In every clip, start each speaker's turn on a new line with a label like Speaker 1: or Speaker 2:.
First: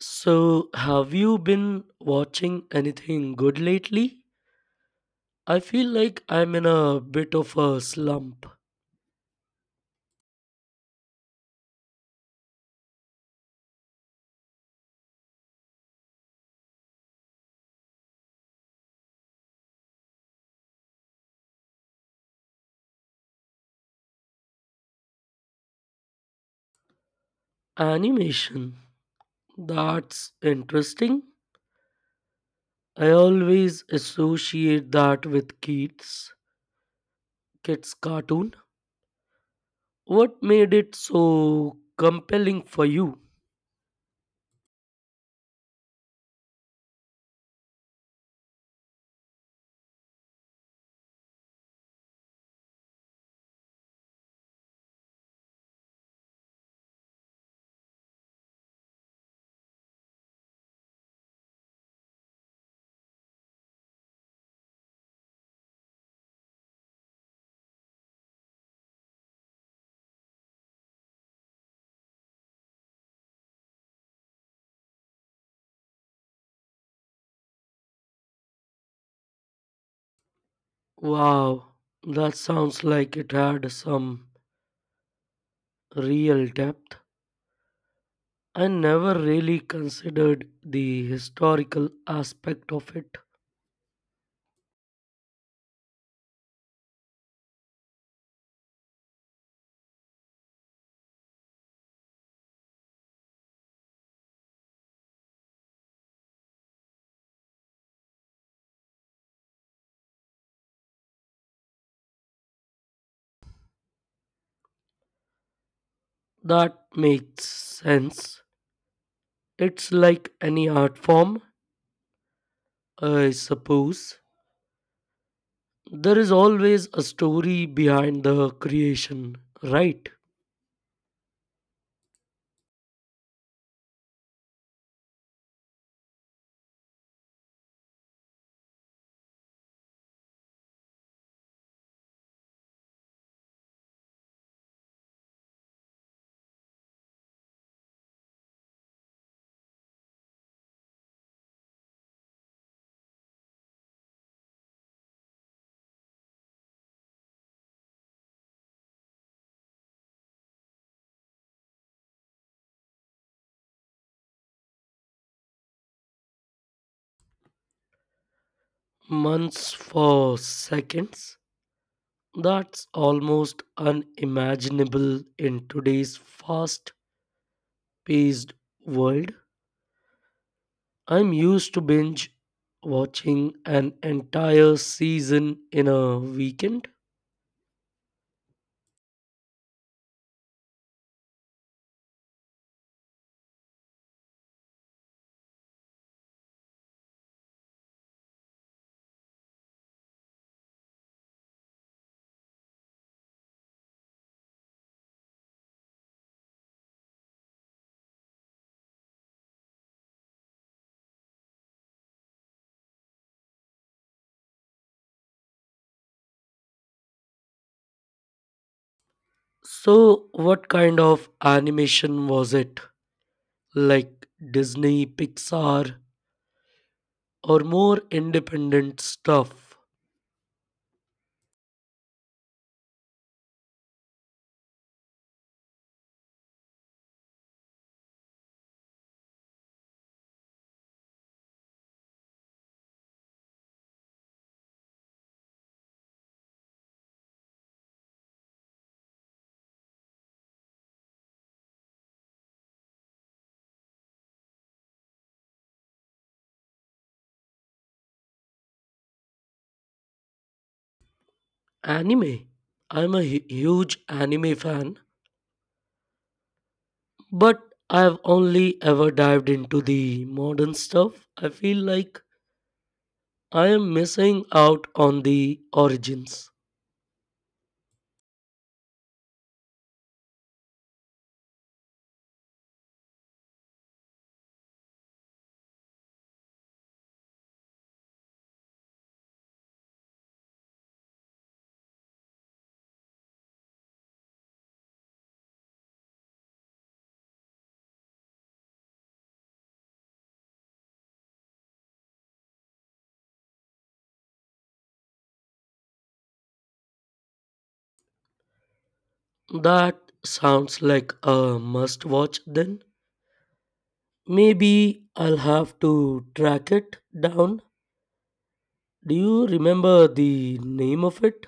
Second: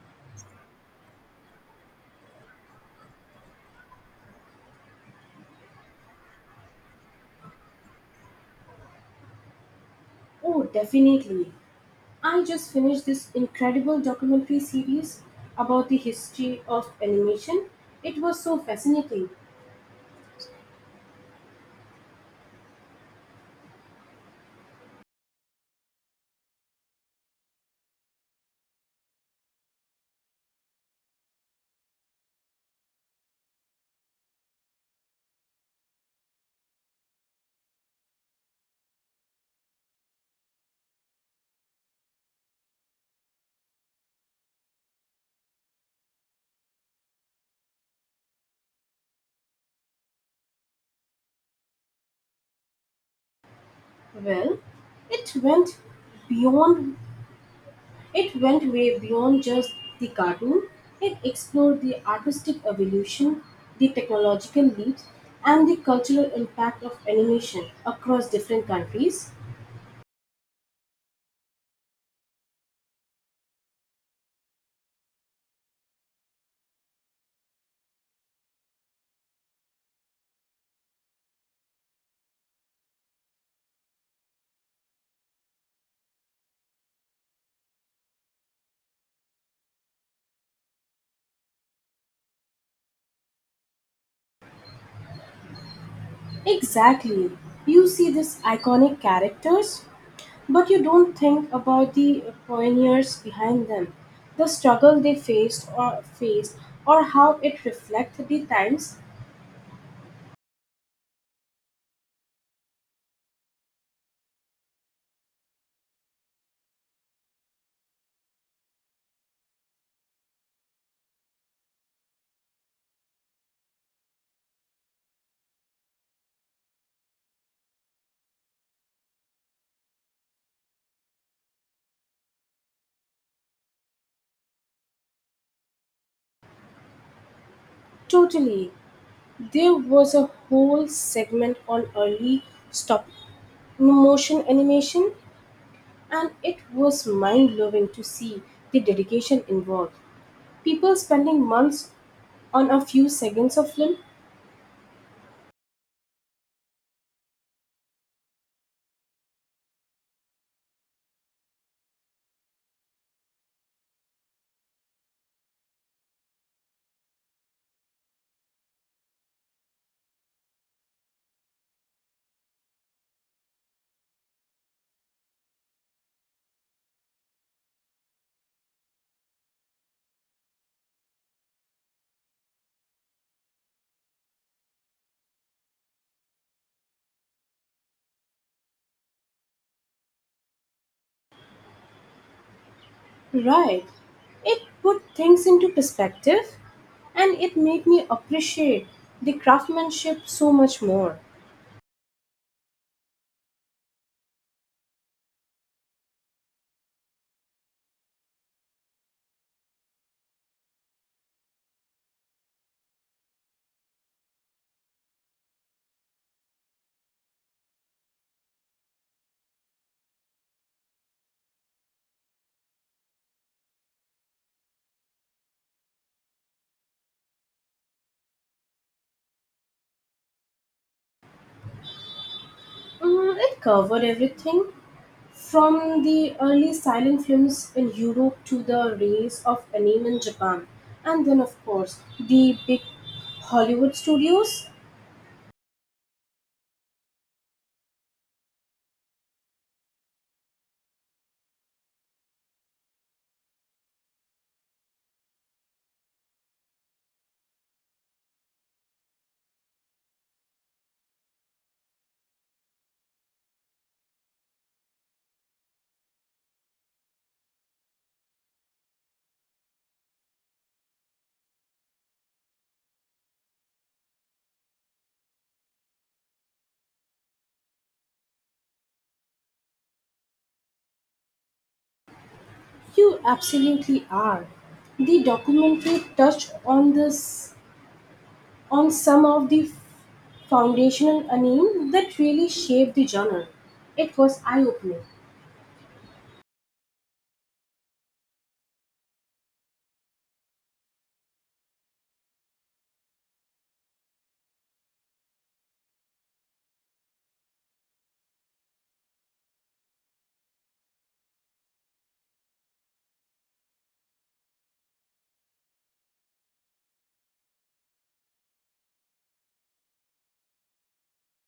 Speaker 1: So, have you been watching anything good lately? I feel like I'm in a bit of a slump.
Speaker 2: Oh, definitely. I just finished this incredible documentary series about the history of animation. It was so fascinating.
Speaker 1: Animation. That's interesting. I always associate that with kids, kids' cartoon. What made it so compelling for you?
Speaker 2: Well, it went beyond it went way beyond just the cartoon. It explored the artistic evolution, the technological leaps, and the cultural impact of animation across different countries.
Speaker 1: Wow, that sounds like it had some real depth. I never really considered the historical aspect of it.
Speaker 2: Exactly. You see these iconic characters, but you don't think about the pioneers behind them, the struggle they faced or faced, or how it reflected the times.
Speaker 1: That makes sense. It's like any art form, I suppose. There is always a story behind the creation, right?
Speaker 2: Totally. There was a whole segment on early stop motion animation, and it was mind blowing to see the dedication involved. People spending months on a few seconds of film.
Speaker 1: Months for seconds. That's almost unimaginable in today's fast paced world. I'm used to binge watching an entire season in a weekend.
Speaker 2: Right. It put things into perspective, and it made me appreciate the craftsmanship so much more.
Speaker 1: So, what kind of animation was it? Like Disney, Pixar, or more independent stuff.
Speaker 2: It covered everything from the early silent films in Europe to the race of anime in Japan. And then, of course, the big Hollywood studios.
Speaker 1: Anime. I'm a huge anime fan, but I've only ever dived into the modern stuff. I feel like I am missing out on the origins.
Speaker 2: You absolutely are. The documentary touched on this on some of the foundational anime that really shaped the genre. It was eye opening.
Speaker 1: That sounds like a must watch then. Maybe I'll have to track it down. Do you remember the name of it?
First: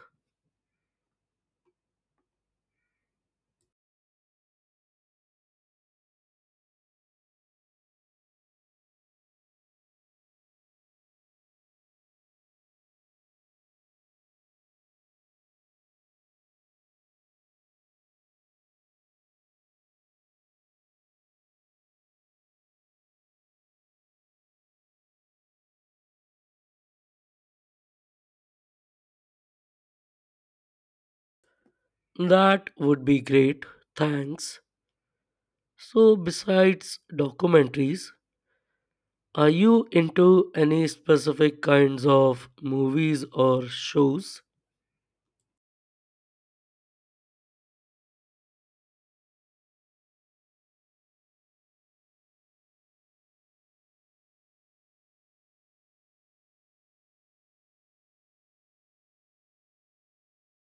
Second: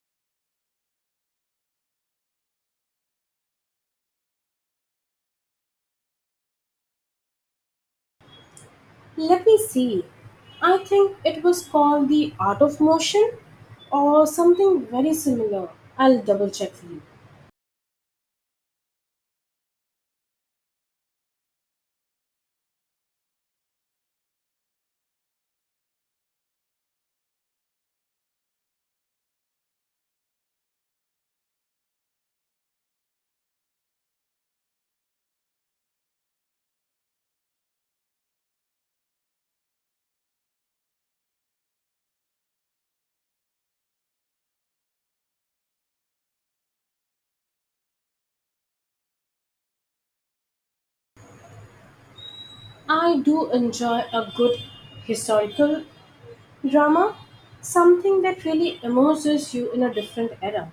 Speaker 2: Let me see. I think it was called The Art of Motion or something very similar. I'll double check for you.
Speaker 1: That would be great. Thanks. So, besides documentaries, are you into any specific kinds of movies or shows?
Speaker 2: I do enjoy a good historical drama, something that really immerses you in a different era.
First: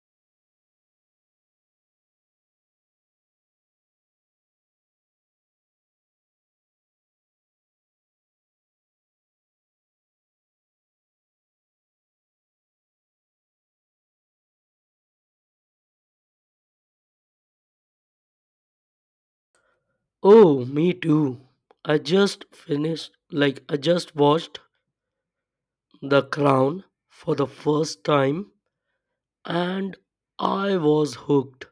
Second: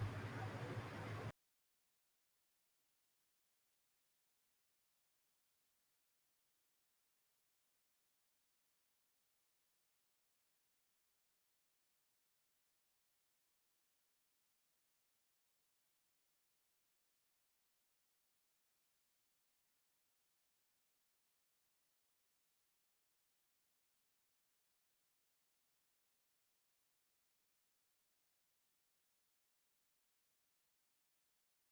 Speaker 1: Oh, me too. I just watched The Crown for the first time and I was hooked.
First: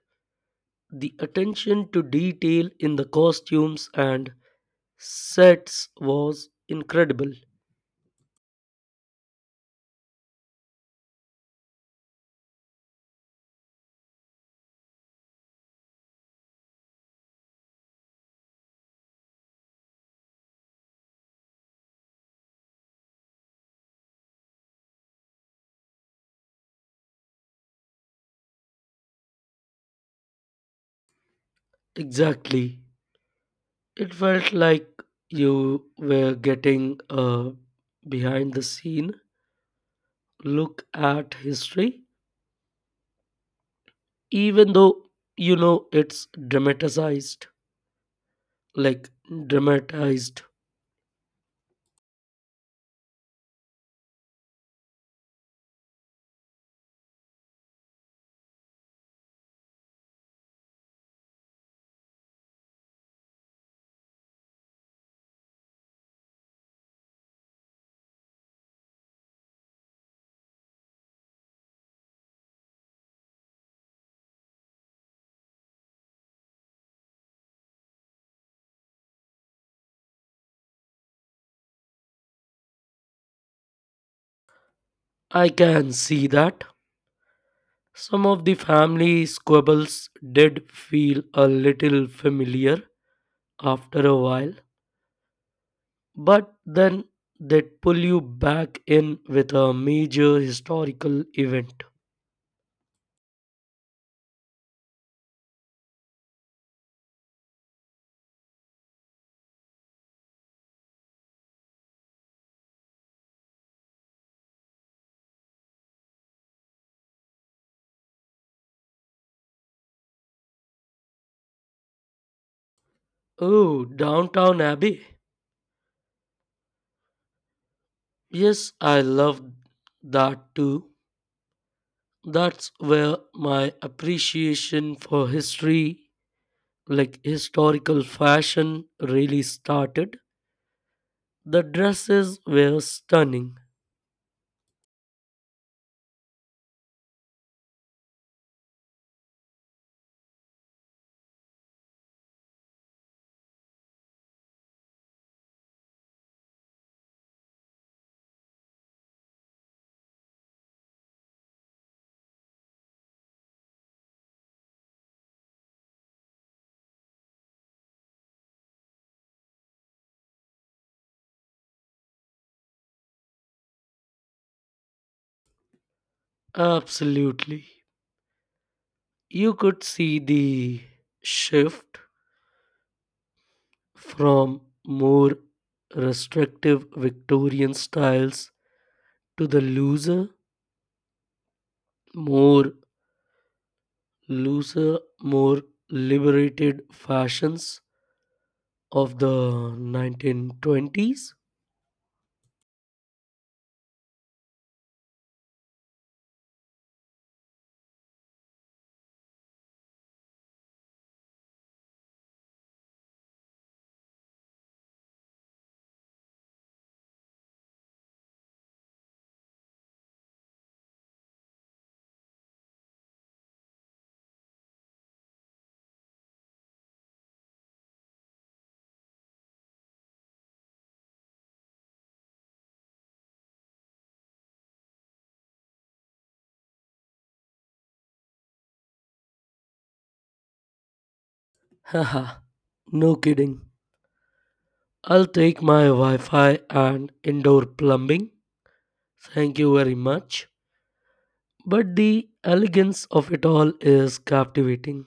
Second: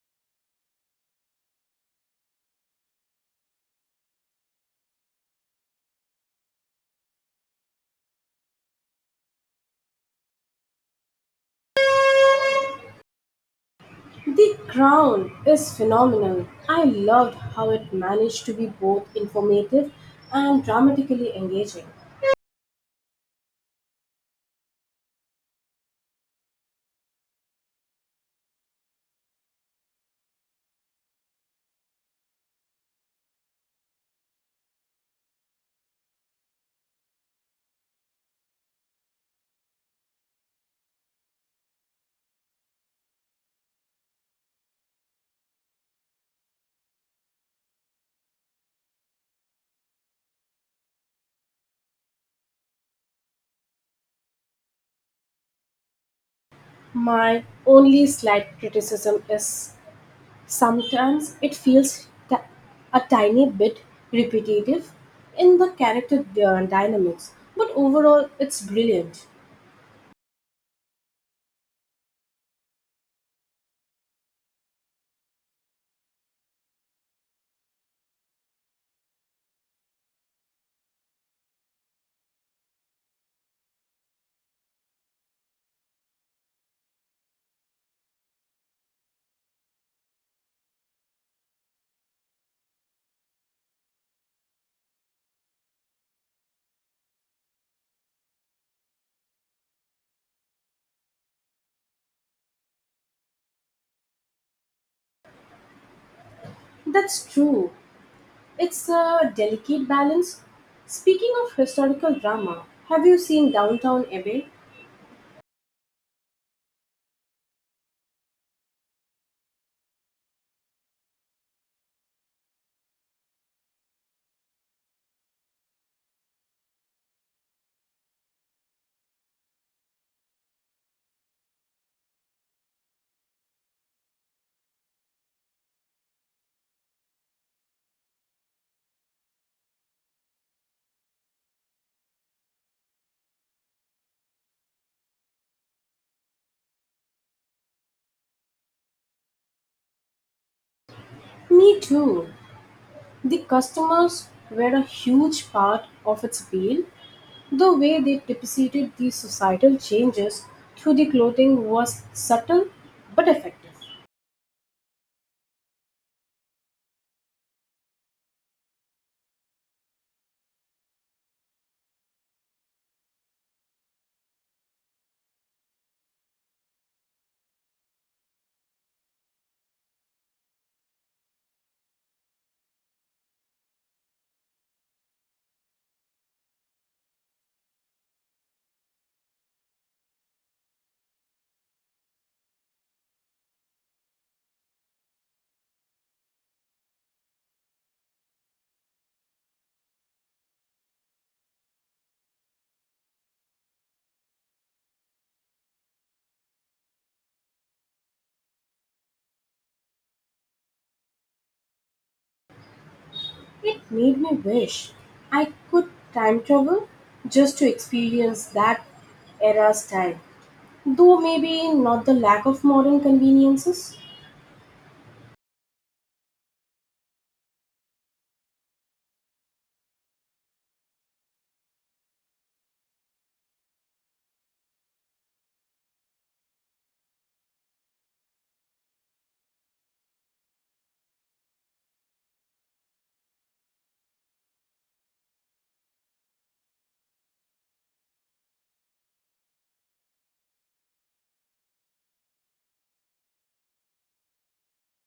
Speaker 1: The attention to detail in the costumes and sets was incredible.
Speaker 2: The Crown is phenomenal. I loved how it managed to be both informative and dramatically engaging.
Speaker 1: Exactly. It felt like you were getting a behind the scene look at history, even though you know it's dramatized. Like, dramatized.
Speaker 2: My only slight criticism is sometimes a tiny bit repetitive in the character dynamics, but overall it's brilliant.
Speaker 1: I can see that. Some of the family squabbles did feel a little familiar after a while, but then they'd pull you back in with a major historical event.
Speaker 2: That's true. It's a delicate balance. Speaking of historical drama, have you seen Downtown Abbey?
Speaker 1: Oh, Downtown Abbey. Yes, I love that too. That's where my appreciation for history, like historical fashion, really started. The dresses were stunning.
Speaker 2: Me too. The customers were a huge part of its appeal. The way they depicted the societal changes through the clothing was subtle but effective.
Speaker 1: Absolutely. You could see the shift from more restrictive Victorian styles to the more looser, more liberated fashions of the 1920s?
Speaker 2: It made me wish I could time travel just to experience that era's style. Though maybe not the lack of modern conveniences,
Speaker 1: Haha, no kidding. I'll take my Wi Fi and indoor plumbing. Thank you very much. But the elegance of it all is captivating.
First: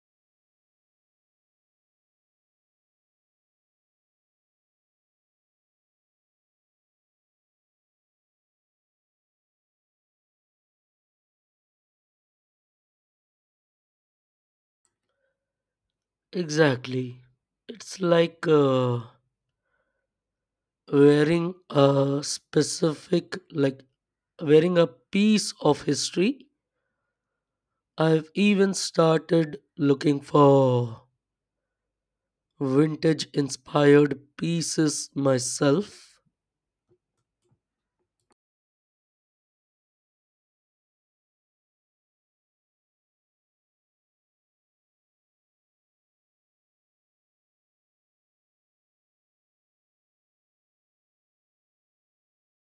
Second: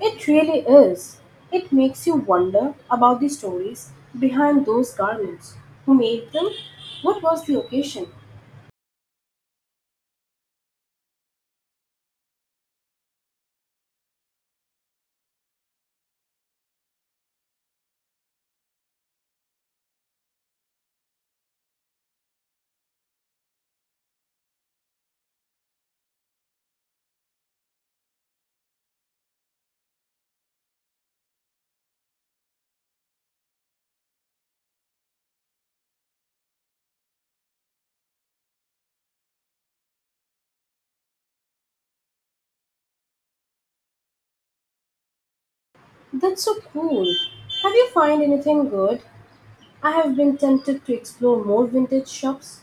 Speaker 2: it really is. It makes you wonder about the stories behind those garments. Who made them? What was the occasion?
Speaker 1: Exactly. It's like wearing a specific, like wearing a piece of history. I've even started looking for vintage inspired pieces myself.
Speaker 2: That's so cool. Have you found anything good? I have been tempted to explore more vintage shops.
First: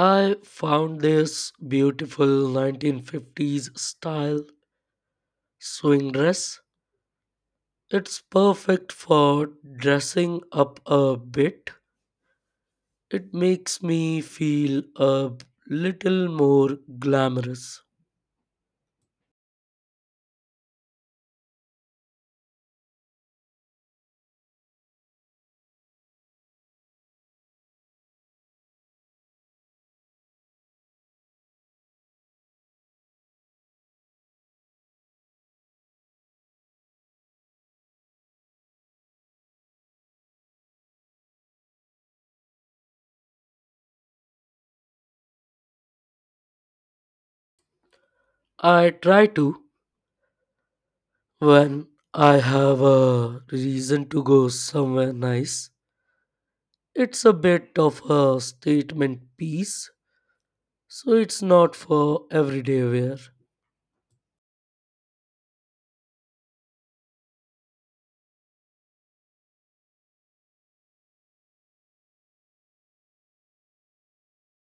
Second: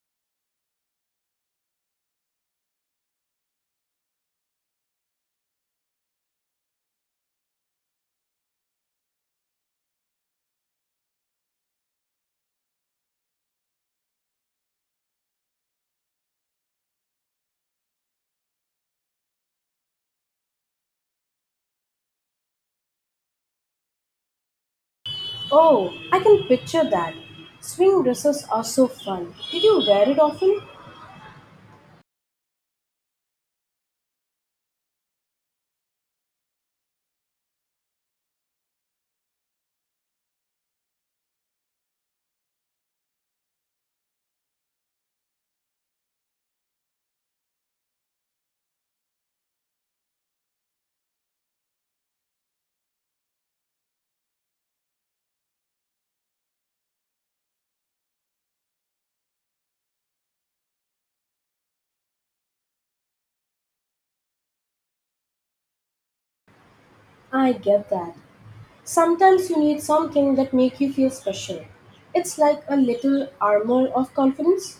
Speaker 1: I found this beautiful 1950s style swing dress. It's perfect for dressing up a bit. It makes me feel a little more glamorous.
Speaker 2: Oh, I can picture that. Swing dresses are so fun. Did you wear it often?
Speaker 1: I try to when I have a reason to go somewhere nice. It's a bit of a statement piece, so it's not for everyday wear.
Speaker 2: I get that. Sometimes you need something that make you feel special. It's like a little armor of confidence.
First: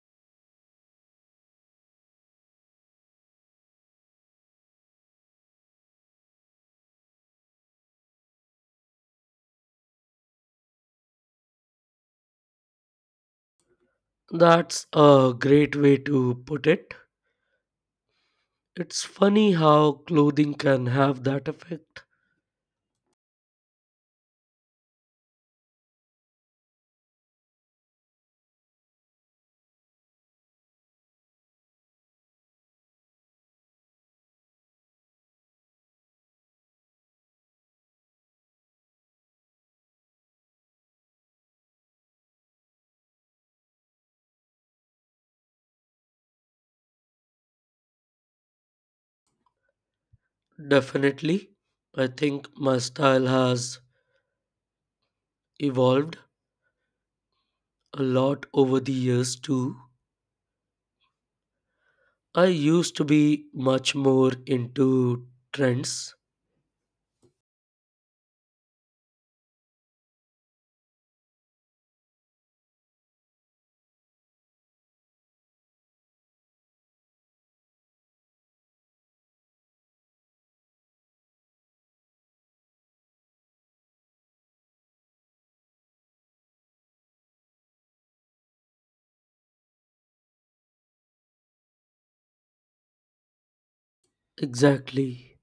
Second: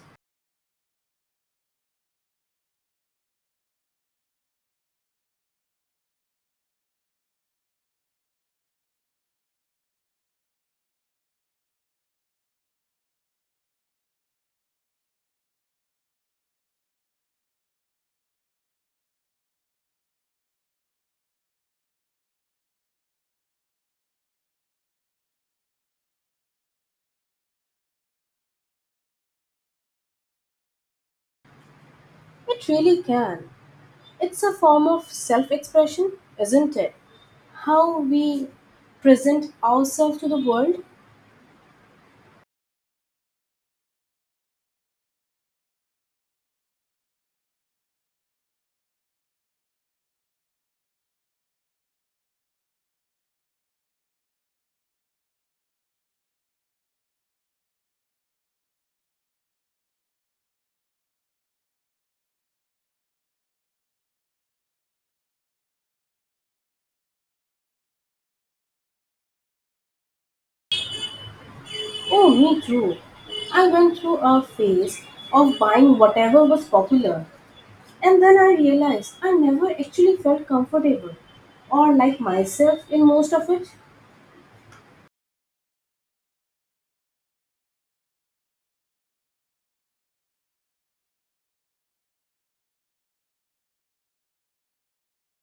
Speaker 1: That's a great way to put it. It's funny how clothing can have that effect.
Speaker 2: It really can. It's a form of self-expression, isn't it? How we present ourselves to the world.
Speaker 1: Definitely. I think my style has evolved a lot over the years too. I used to be much more into trends.
Speaker 2: Oh, me too. I went through a phase of buying whatever was popular, and then I realized I never actually felt comfortable or like myself in most of it.
Speaker 1: Exactly.